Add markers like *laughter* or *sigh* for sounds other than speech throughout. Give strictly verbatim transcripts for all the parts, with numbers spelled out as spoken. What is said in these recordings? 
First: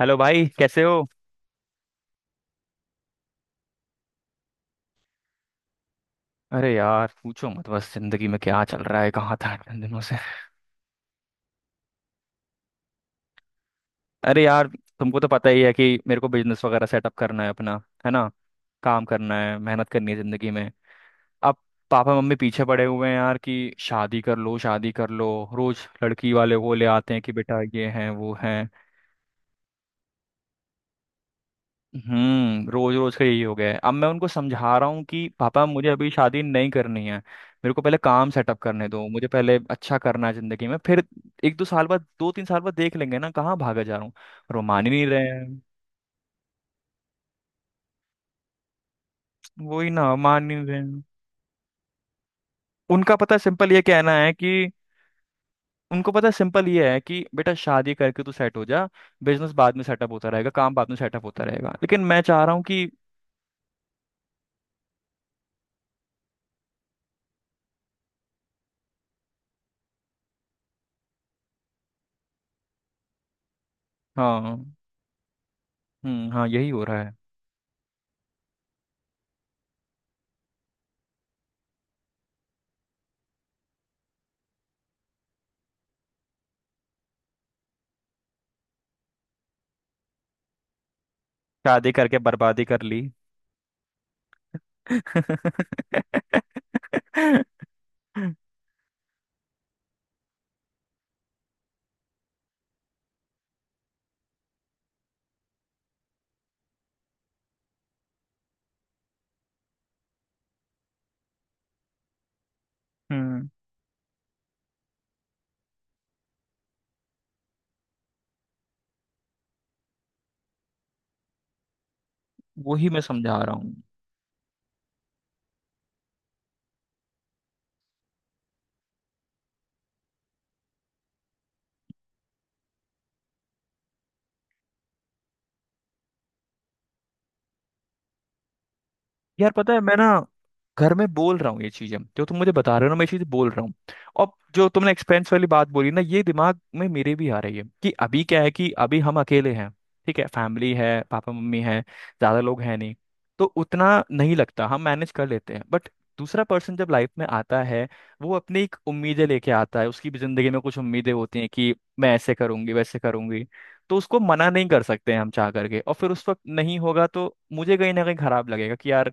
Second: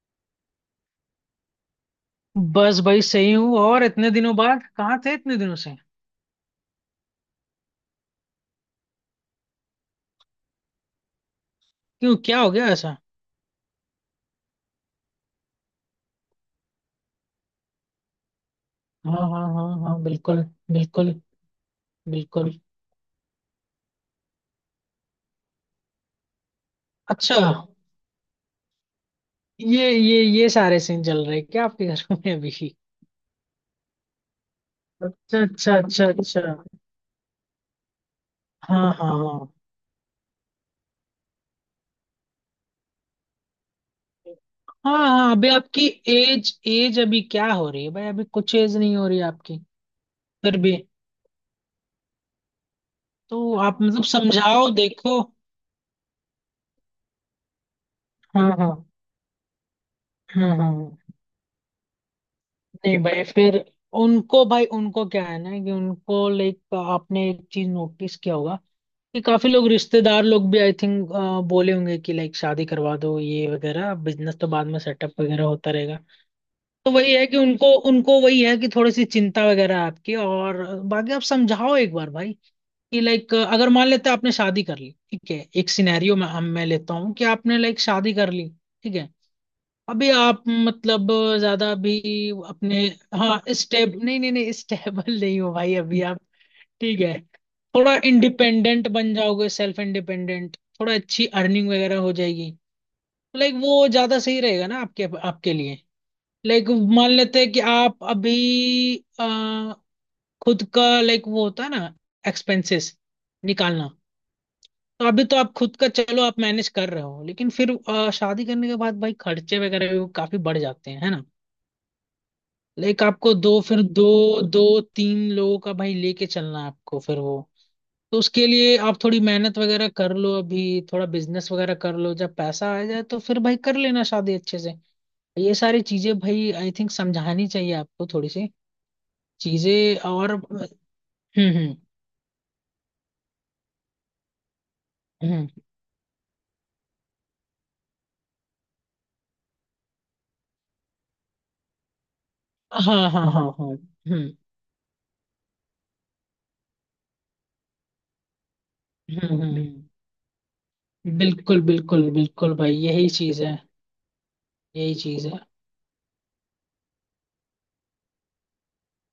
Hello भाई, कैसे हो। बस भाई सही हूँ। और इतने दिनों बाद कहाँ थे इतने दिनों से? अरे यार, पूछो मत। बस जिंदगी में क्या चल रहा है, कहाँ था इतने दिनों से। क्यों, क्या हो गया ऐसा? अरे यार, तुमको तो पता ही है कि मेरे को बिजनेस वगैरह सेटअप करना है अपना। है ना। काम हाँ करना हाँ है, हाँ मेहनत हाँ करनी है बिल्कुल। जिंदगी में। बिल्कुल अब पापा मम्मी बिल्कुल। पीछे पड़े हुए हैं यार कि शादी कर लो, शादी कर लो। रोज लड़की वाले वो ले आते हैं कि अच्छा। बेटा ये है, वो है। ये ये ये सारे सीन चल रहे हैं क्या आपके घर में अभी? हम्म रोज रोज का यही हो गया है। अब मैं उनको समझा रहा हूँ कि अच्छा पापा अच्छा मुझे अच्छा अभी अच्छा। शादी नहीं करनी है, मेरे को पहले काम सेटअप हाँ करने दो, हाँ मुझे हाँ। पहले अच्छा करना है जिंदगी में, फिर एक दो साल बाद दो तीन साल बाद देख लेंगे ना, कहाँ भागा जा रहा हूँ। और वो मान ही हाँ नहीं रहे हाँ, अभी हैं। आपकी एज एज अभी क्या हो रही है भाई? अभी कुछ एज नहीं हो रही आपकी। वही ना, मान फिर नहीं भी, रहे हैं। उनका पता तो सिंपल ये आप मतलब कहना है कि समझाओ, देखो। उनको पता सिंपल ये है कि बेटा शादी करके तू हाँ सेट हो हाँ जा। बिजनेस बाद में सेटअप होता रहेगा, हाँ काम बाद में हाँ। सेटअप होता रहेगा, लेकिन मैं चाह रहा हूँ कि। नहीं भाई, फिर उनको भाई उनको क्या है ना, कि उनको लाइक आपने एक चीज नोटिस किया होगा कि काफी लोग, रिश्तेदार लोग भी, आई थिंक बोले होंगे कि लाइक शादी करवा दो, ये वगैरह, बिजनेस तो हाँ। बाद में सेटअप वगैरह होता रहेगा। हम्म। हाँ, यही हो तो रहा वही है। है कि उनको उनको वही है कि थोड़ी सी चिंता वगैरह आपकी, और बाकी आप समझाओ एक बार भाई कि लाइक अगर मान लेते हैं आपने शादी कर ली, ठीक है, एक सिनेरियो में हम मैं लेता हूँ कि आपने लाइक शादी कर ली। ठीक है। अभी आप मतलब ज्यादा शादी भी करके बर्बादी अपने, कर ली। हाँ, स्टेब नहीं नहीं नहीं, स्टेबल *laughs* नहीं हो भाई अभी आप। ठीक है। *laughs* थोड़ा इंडिपेंडेंट बन जाओगे, सेल्फ इंडिपेंडेंट, थोड़ा अच्छी अर्निंग वगैरह हो जाएगी, लाइक वो ज्यादा सही रहेगा ना आपके आपके लिए। लाइक मान लेते हैं कि आप अभी अ, खुद का, लाइक वो होता है ना, एक्सपेंसेस हम्म निकालना। तो अभी तो आप खुद का चलो आप मैनेज कर रहे हो, लेकिन फिर अ, शादी करने के बाद भाई खर्चे वगैरह भी काफी बढ़ जाते हैं, है ना? वही मैं लाइक आपको समझा रहा दो हूँ। फिर दो दो तीन लोगों का भाई लेके चलना है आपको फिर वो, तो उसके लिए आप थोड़ी मेहनत वगैरह कर लो अभी, थोड़ा बिजनेस वगैरह कर लो, जब पैसा आ जाए तो फिर भाई कर लेना शादी अच्छे से। ये सारी चीजें भाई आई थिंक समझानी चाहिए आपको थोड़ी सी यार पता है, मैं चीजें, ना और हम्म। घर में बोल रहा हूँ ये हम्म चीजें जो तुम मुझे बता रहे हो ना, मैं ये चीजें बोल रहा हूँ। और जो तुमने एक्सपेंस वाली हम्म। बात बोली ना, ये दिमाग में मेरे भी आ रही है कि अभी क्या है कि अभी हम अकेले हैं। ठीक है, फैमिली है, पापा मम्मी है, ज्यादा लोग हैं नहीं। हाँ हाँ हाँ तो हाँ। उतना हम्म नहीं लगता, हम मैनेज कर लेते हैं, बट दूसरा पर्सन जब लाइफ में आता है, वो अपनी एक उम्मीदें हम्म हम्म लेके हम्म। आता है, उसकी भी जिंदगी में कुछ उम्मीदें होती हैं बिल्कुल कि बिल्कुल मैं ऐसे बिल्कुल भाई, करूंगी, वैसे यही चीज करूंगी। है। तो उसको मना नहीं कर यही सकते हैं चीज हम है। चाह करके, और फिर उस वक्त नहीं होगा तो मुझे कहीं ना कहीं खराब लगेगा कि यार,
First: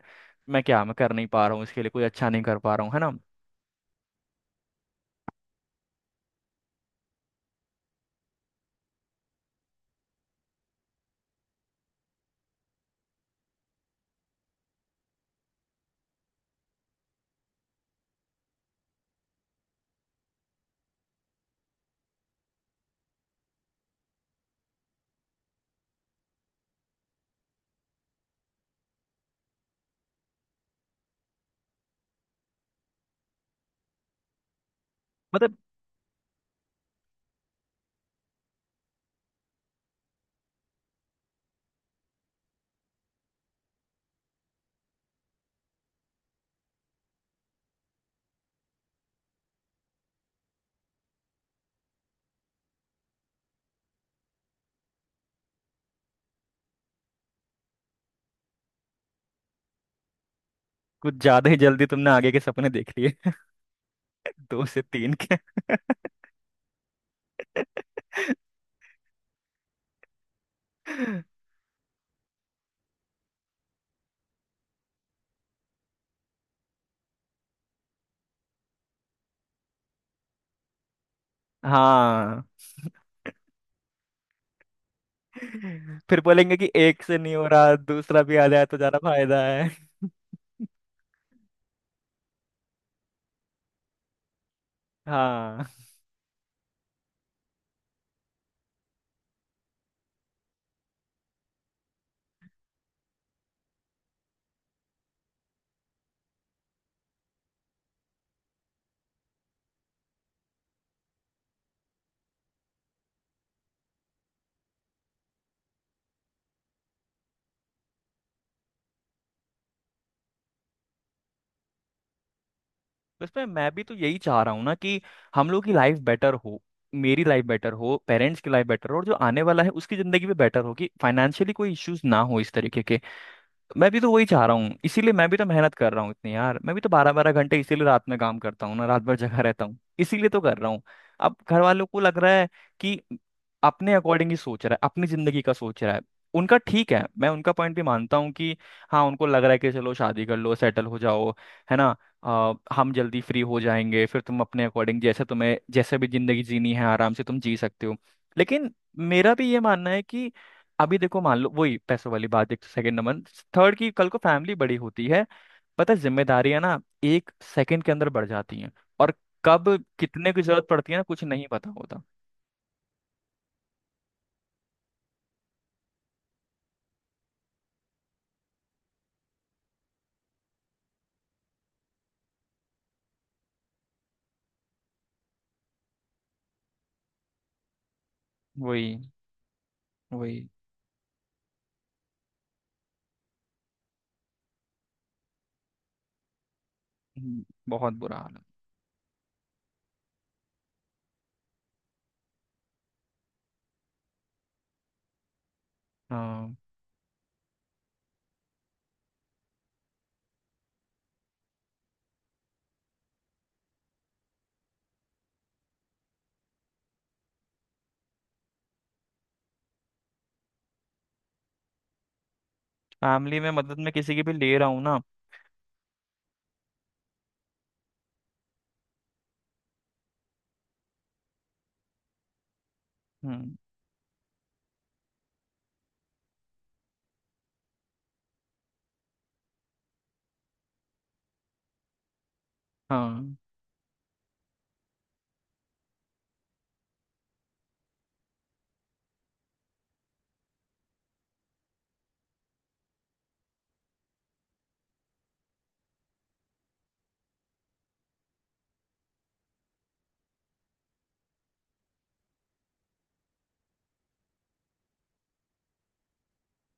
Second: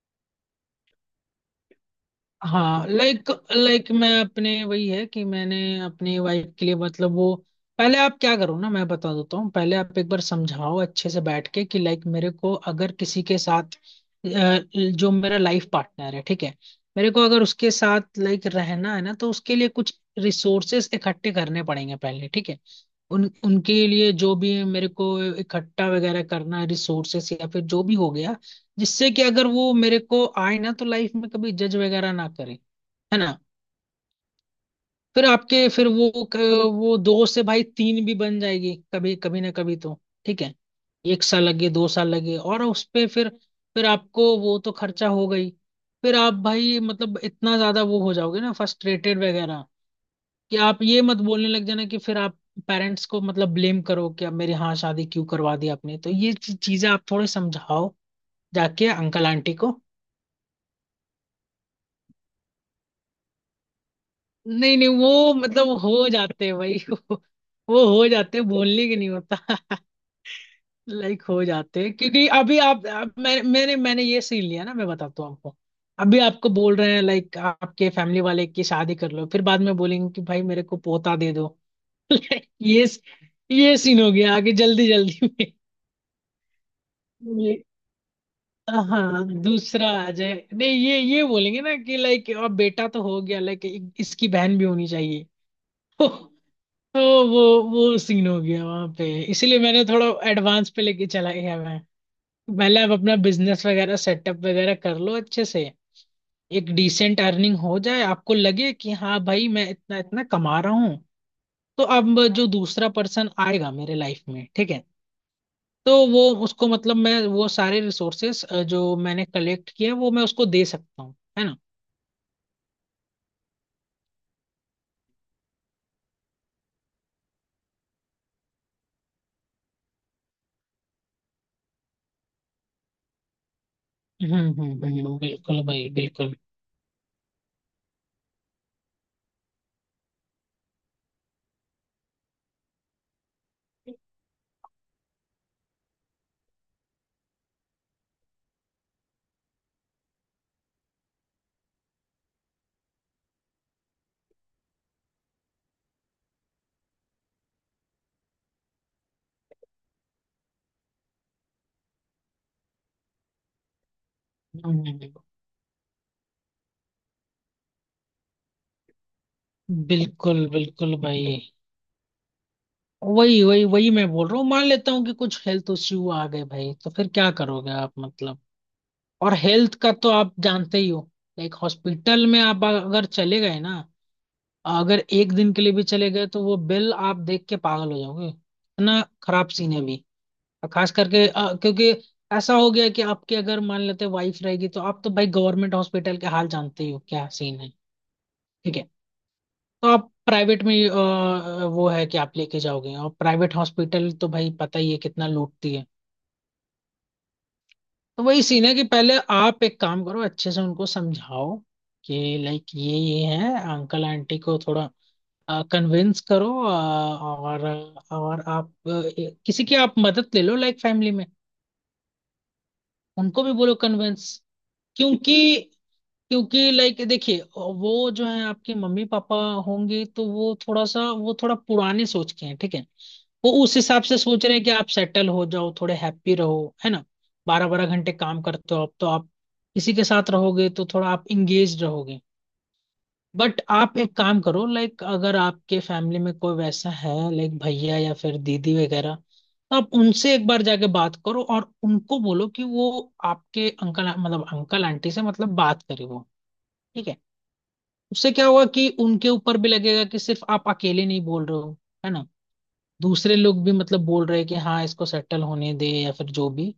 मैं क्या मैं कर नहीं पा रहा हूँ इसके लिए, कोई अच्छा नहीं कर पा रहा हाँ हूँ। है ना। लाइक, लाइक मैं अपने, वही है कि मैंने अपनी वाइफ के लिए, मतलब वो, पहले आप क्या करो ना, मैं बता देता हूँ, पहले आप एक बार समझाओ अच्छे से बैठ के कि लाइक मेरे को अगर किसी के साथ अ, जो मेरा लाइफ पार्टनर है, ठीक है, मेरे को अगर उसके साथ लाइक रहना है ना, तो उसके लिए कुछ रिसोर्सेस इकट्ठे करने पड़ेंगे पहले, ठीक है। उन उनके लिए जो भी मेरे को इकट्ठा वगैरह करना है, रिसोर्सेस या फिर जो भी हो गया, जिससे कि अगर वो मेरे को आए ना तो लाइफ में कभी जज वगैरह ना करे, है ना? फिर मतलब आपके, फिर वो क- वो दो से भाई तीन भी बन जाएगी कभी कभी, ना कभी तो, ठीक है, एक साल लगे, दो साल लगे, और उस पे फिर फिर आपको वो तो खर्चा हो गई, फिर आप भाई मतलब इतना ज्यादा वो हो जाओगे ना, फ्रस्ट्रेटेड वगैरह, कि आप ये मत बोलने लग जाना कि फिर आप पेरेंट्स को मतलब ब्लेम करो कि आप मेरी, हाँ, शादी क्यों करवा दी आपने, तो ये चीजें आप थोड़े समझाओ, जाके अंकल आंटी को। कुछ ज्यादा ही जल्दी तुमने आगे के सपने देख लिए। *laughs* दो नहीं से नहीं तीन वो के। मतलब हो जाते हैं भाई, वो, वो हो जाते हैं, बोलने के नहीं होता। *laughs* लाइक *laughs* हो जाते हैं, क्योंकि अभी आप, आप मैं, मैंने मैंने ये सीन लिया ना, मैं बताता हूँ आपको। अभी आपको बोल रहे हैं लाइक आपके फैमिली वाले की शादी कर लो, फिर बाद में बोलेंगे कि भाई मेरे को पोता दे दो। हाँ। ये ये सीन हो गया आगे, जल्दी जल्दी में। फिर बोलेंगे कि एक से नहीं हो ये रहा दूसरा भी आ जाए तो ज्यादा हाँ, फायदा है। दूसरा आ जाए, *laughs* नहीं, ये ये बोलेंगे ना कि लाइक अब बेटा तो हो गया, लाइक इसकी बहन भी होनी चाहिए। हाँ। *laughs* तो वो वो सीन हो गया वहां पे, इसीलिए मैंने थोड़ा एडवांस पे लेके चला गया मैं। पहले आप अपना बिजनेस वगैरह सेटअप वगैरह कर लो अच्छे से, एक डिसेंट अर्निंग हो जाए, आपको लगे कि हाँ भाई मैं इतना इतना कमा रहा हूँ, तो अब जो दूसरा पर्सन आएगा मेरे लाइफ में, ठीक है, तो वो उसको मतलब मैं वो सारे रिसोर्सेस जो मैंने कलेक्ट किया वो मैं उसको दे सकता हूँ, है ना? उसमें मैं भी तो यही चाह रहा हूँ ना कि हम लोग की लाइफ बेटर हो, मेरी लाइफ बेटर हो, पेरेंट्स की लाइफ बेटर हो, और जो आने वाला है उसकी जिंदगी भी बेटर हो कि फाइनेंशियली कोई इश्यूज ना हो इस तरीके के। मैं भी तो वही हम्म चाह रहा हूँ, हम्म इसीलिए हम्म, मैं भी तो बिल्कुल मेहनत भाई कर रहा हूँ इतनी बिल्कुल। यार, मैं भी तो बारह बारह घंटे इसीलिए रात में काम करता हूँ ना, रात भर जगा रहता हूँ, इसीलिए तो कर रहा हूँ। अब घर वालों को लग रहा है कि अपने अकॉर्डिंग ही सोच रहा है, अपनी जिंदगी का सोच रहा है। उनका ठीक है, मैं उनका पॉइंट भी मानता हूँ कि हाँ, उनको लग रहा है कि चलो शादी कर लो, सेटल हो जाओ। है ना। आ, हम जल्दी फ्री हो जाएंगे, फिर तुम अपने अकॉर्डिंग जैसे तुम्हें, जैसे भी जिंदगी जीनी है आराम से तुम जी सकते हो। लेकिन मेरा भी ये मानना है कि अभी देखो, मान लो वही पैसों वाली बात। एक, सेकंड नंबर, थर्ड की कल को फैमिली बड़ी हम्म, होती है। पता है जिम्मेदारियां ना एक सेकंड के अंदर बढ़ जाती हैं। और कब कितने की बिल्कुल जरूरत पड़ती बिल्कुल है ना, कुछ भाई। नहीं पता होता। वही वही वही मैं बोल रहा हूँ, मान लेता हूँ कि कुछ हेल्थ इश्यू आ गए भाई, तो फिर क्या करोगे आप मतलब? और हेल्थ का तो आप जानते ही हो, लाइक हॉस्पिटल में आप अगर चले गए ना, अगर एक दिन के लिए भी चले गए तो वो बिल आप देख के पागल हो जाओगे, वही। इतना खराब सीन है अभी। वही। और खास करके अ, क्योंकि ऐसा हो गया कि आपकी अगर मान लेते वाइफ रहेगी, तो आप तो भाई गवर्नमेंट हॉस्पिटल के हाल जानते ही हो क्या हम्म। सीन है। बहुत बुरा हाल है। ठीक है। तो आप प्राइवेट में अ, वो है कि आप लेके जाओगे, और प्राइवेट हॉस्पिटल तो भाई पता ही है कितना लूटती है। हाँ। तो वही सीन है कि पहले आप एक काम करो, अच्छे से उनको समझाओ कि लाइक ये ये है, अंकल आंटी को थोड़ा कन्विंस करो, अ, और और आप अ, किसी की आप मदद ले लो लाइक फैमिली में। फैमिली उनको में भी बोलो मदद में किसी की कन्विंस, भी ले रहा हूँ ना। क्योंकि क्योंकि लाइक देखिए, वो जो है आपके मम्मी पापा होंगे, तो वो थोड़ा सा वो थोड़ा पुराने सोच के हैं, ठीक है। वो हम्म। उस हिसाब से सोच रहे हैं कि आप सेटल हो जाओ, थोड़े हैप्पी रहो, है ना? बारह बारह घंटे काम करते हो आप, तो आप किसी के साथ रहोगे तो थोड़ा आप इंगेज रहोगे। हाँ। बट आप एक काम करो, लाइक अगर आपके फैमिली में कोई वैसा है लाइक भैया या फिर दीदी वगैरह, तो आप उनसे एक बार जाके बात करो और उनको बोलो कि वो आपके अंकल, मतलब अंकल आंटी से मतलब बात करे वो, ठीक है। उससे क्या हुआ कि उनके ऊपर भी लगेगा कि सिर्फ आप अकेले नहीं बोल रहे हो, है ना? दूसरे लोग भी मतलब बोल रहे हैं कि हाँ इसको सेटल होने दे या फिर जो भी,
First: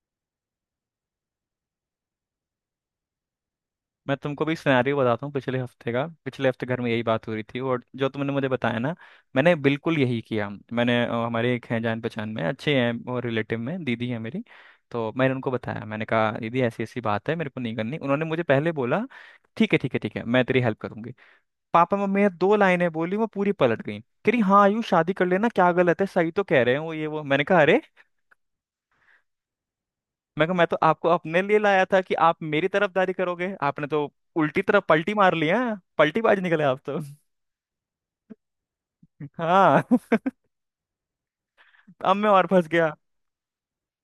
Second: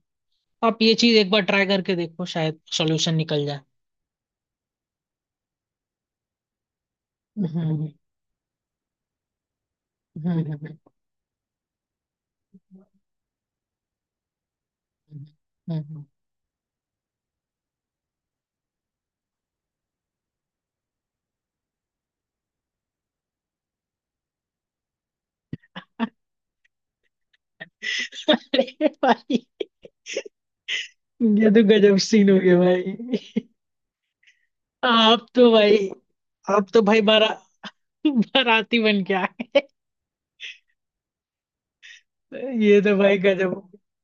आप ये चीज एक बार ट्राई करके देखो, शायद सॉल्यूशन निकल जाए। मैं तुमको भी सिनेरियो बताता हूँ पिछले हफ्ते का। पिछले हफ्ते घर में यही बात हो रही हम्म थी, और हम्म जो तुमने मुझे बताया ना, मैंने बिल्कुल यही हम्म किया। हम्म, मैंने अ, हमारे एक हैं जान पहचान में, अच्छे हैं, और रिलेटिव में दीदी है मेरी। तो मैंने उनको हम्म, बताया, मैंने हम्म। कहा दीदी ऐसी ऐसी बात है, मेरे को नहीं करनी। उन्होंने मुझे पहले बोला ठीक है, ठीक है, ठीक है, मैं तेरी हेल्प करूंगी। पापा मम्मी ने दो लाइनें बोली, वो पूरी पलट गई। कह रही हाँ आयु शादी कर लेना क्या गलत है, सही तो कह रहे हैं वो, ये वो। मैंने कहा अरे, अरे भाई, मैं कहा मैं तो आपको अपने ये लिए तो लाया गजब था कि सीन हो आप गया मेरी तरफदारी भाई। करोगे, आपने तो उल्टी तरफ पलटी आप मार ली तो है। भाई, पलटीबाज निकले आप आप तो तो। भाई बारा बाराती बन के आए। हाँ। *laughs* अब मैं और फंस ये गया। तो भाई गजब,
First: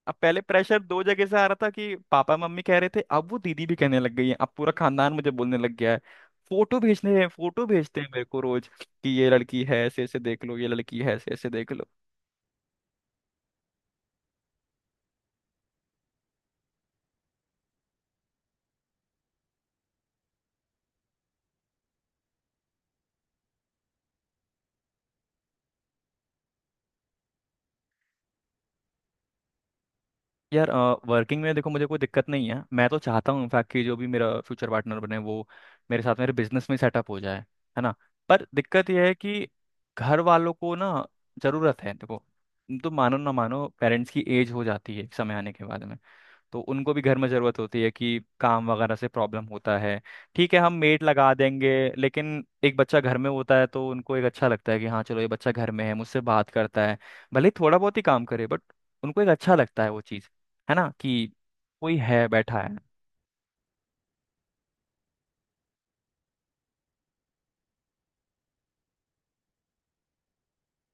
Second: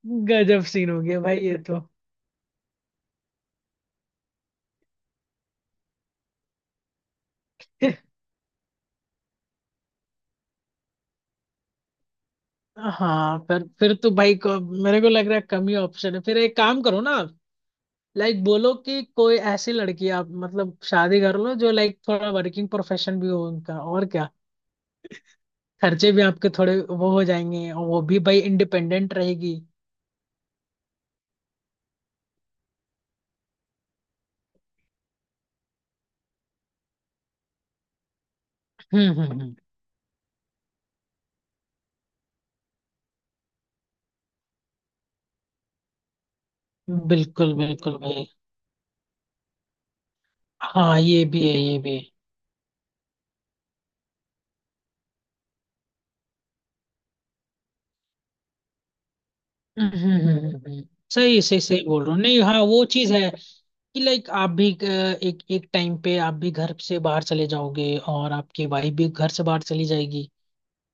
अब पहले गजब प्रेशर सीन हो दो गया जगह से भाई आ रहा ये था तो। कि पापा मम्मी कह रहे थे, अब वो दीदी भी कहने लग गई है, अब पूरा खानदान मुझे बोलने लग गया है। फोटो भेजने हैं, फोटो भेजते हैं मेरे को रोज कि ये लड़की है ऐसे ऐसे देख लो, ये लड़की है ऐसे ऐसे देख लो। हाँ, पर फिर तो भाई को मेरे को लग रहा है कम ही ऑप्शन है, फिर एक काम करो ना, लाइक बोलो कि कोई ऐसी लड़की आप मतलब शादी कर लो जो लाइक थोड़ा वर्किंग प्रोफेशन भी हो उनका, और क्या, खर्चे भी आपके थोड़े वो हो जाएंगे और वो भी भाई इंडिपेंडेंट रहेगी। यार वर्किंग में देखो मुझे कोई दिक्कत नहीं है, मैं तो चाहता हूँ इनफैक्ट कि जो भी मेरा फ्यूचर पार्टनर बने वो मेरे साथ मेरे बिजनेस में सेटअप हो जाए। है ना। पर दिक्कत यह है हम्म कि हम्म घर वालों को ना जरूरत है देखो। तुम तो मानो ना मानो, पेरेंट्स की एज हो जाती है एक समय आने के बाद में, तो उनको भी हम्म, घर में बिल्कुल ज़रूरत होती है बिल्कुल कि भाई। काम वगैरह से प्रॉब्लम होता है। ठीक है, हम हाँ मेड ये लगा भी है, देंगे। ये भी। लेकिन एक बच्चा घर में होता है तो उनको एक अच्छा लगता है कि हाँ चलो ये बच्चा घर में है, मुझसे बात करता है, भले ही थोड़ा बहुत ही काम करे, बट उनको एक अच्छा लगता हम्म है वो हम्म, चीज़। हम्म, हम्म, हम्म, हम्म, है हम्म। ना कि सही सही सही कोई बोल रहे हो, है, नहीं हाँ बैठा है। वो चीज है कि लाइक आप भी अ, एक एक टाइम पे आप भी घर से बाहर चले जाओगे और आपकी वाइफ भी घर से बाहर चली जाएगी,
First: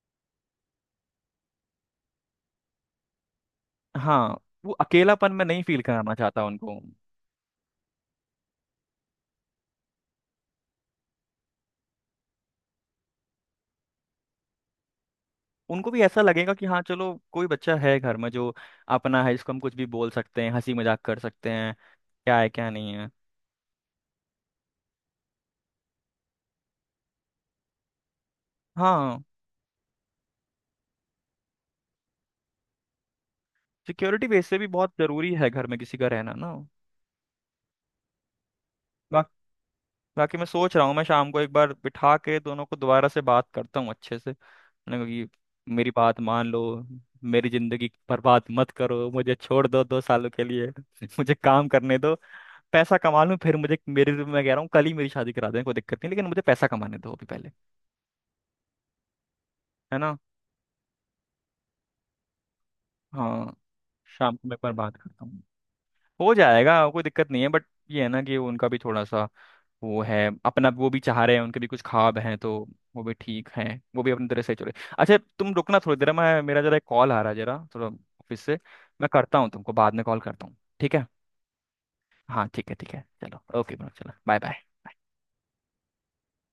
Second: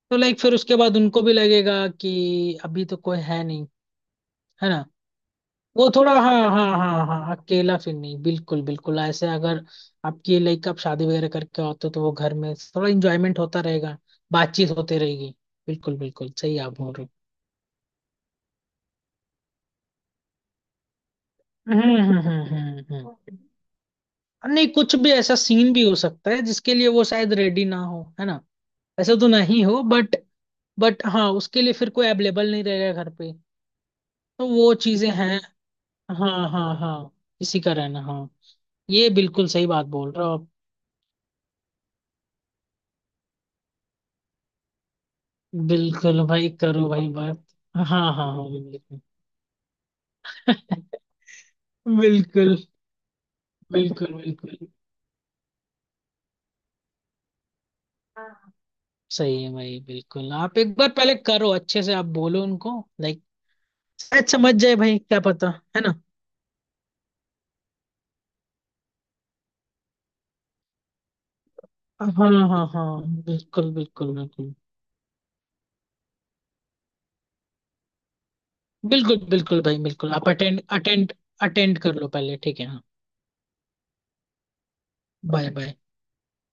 तो लाइक फिर उसके बाद उनको भी लगेगा कि अभी तो कोई है नहीं, हाँ, है वो ना? अकेलापन में नहीं फील वो थोड़ा, कराना चाहता हाँ हाँ उनको। हाँ हाँ, अकेला फिर नहीं, बिल्कुल बिल्कुल, ऐसे अगर आपकी लाइक आप शादी वगैरह करके होते हो तो वो घर में थोड़ा इंजॉयमेंट होता रहेगा, बातचीत होते रहेगी। उनको बिल्कुल भी ऐसा बिल्कुल लगेगा सही कि आप हाँ बोल रहे हो। चलो कोई बच्चा है घर में, जो अपना है, जिसको हम कुछ भी बोल सकते हैं, हंसी मजाक कर सकते हैं। हम्म हम्म क्या है, क्या हम्म नहीं हम्म है। हम्म। नहीं कुछ भी ऐसा सीन भी हो सकता है जिसके लिए वो शायद रेडी ना हो, है ना? ऐसा हाँ। तो नहीं हो बट बट हाँ उसके लिए फिर कोई अवेलेबल नहीं रहेगा घर पे, सिक्योरिटी बेस तो से भी वो बहुत चीजें जरूरी हैं। है घर में किसी का रहना हाँ ना। हाँ हाँ, इसी का रहना, हाँ, ये बा, बिल्कुल सही बात बोल रहे हो बाकी मैं आप। सोच रहा हूँ, मैं शाम को एक बार बिठा के दोनों को दोबारा से बात करता हूँ अच्छे से। मैंने कहा कि मेरी बात बिल्कुल मान भाई, लो, करो भाई बात। मेरी हाँ जिंदगी हाँ बर्बाद हाँ मत बिल्कुल। करो, मुझे छोड़ दो दो सालों के लिए। *laughs* *laughs* मुझे काम करने दो, बिल्कुल। पैसा कमा लूँ फिर। मुझे मेरी बिल्कुल मैं कह बिल्कुल। रहा हूँ कल ही मेरी शादी करा दें, कोई दिक्कत नहीं, लेकिन मुझे पैसा कमाने दो अभी पहले। सही है भाई, है ना। बिल्कुल, आप एक बार पहले करो अच्छे से, आप बोलो उनको लाइक, हाँ, शायद शाम को समझ मैं एक बार जाए बात भाई, क्या करता हूँ। पता, है ना? हो जाएगा, कोई दिक्कत नहीं है, बट ये है ना कि उनका भी थोड़ा सा वो है, अपना वो भी चाह रहे हैं, उनके भी कुछ ख्वाब हाँ हैं तो। हाँ हाँ वो भी ठीक बिल्कुल हैं, वो भी बिल्कुल अपनी तरह बिल्कुल। से चले। अच्छा तुम रुकना थोड़ी देर, मैं मेरा जरा एक कॉल आ रहा है जरा, थोड़ा ऑफिस से। मैं बिल्कुल करता हूँ, बिल्कुल तुमको भाई बाद में बिल्कुल, कॉल आप करता हूँ, अटेंड ठीक है। अटेंड, अटेंड कर लो पहले हाँ ठीक है, ठीक है, हाँ। ठीक है, चलो, ओके, चलो, बाय बाय। Bye bye.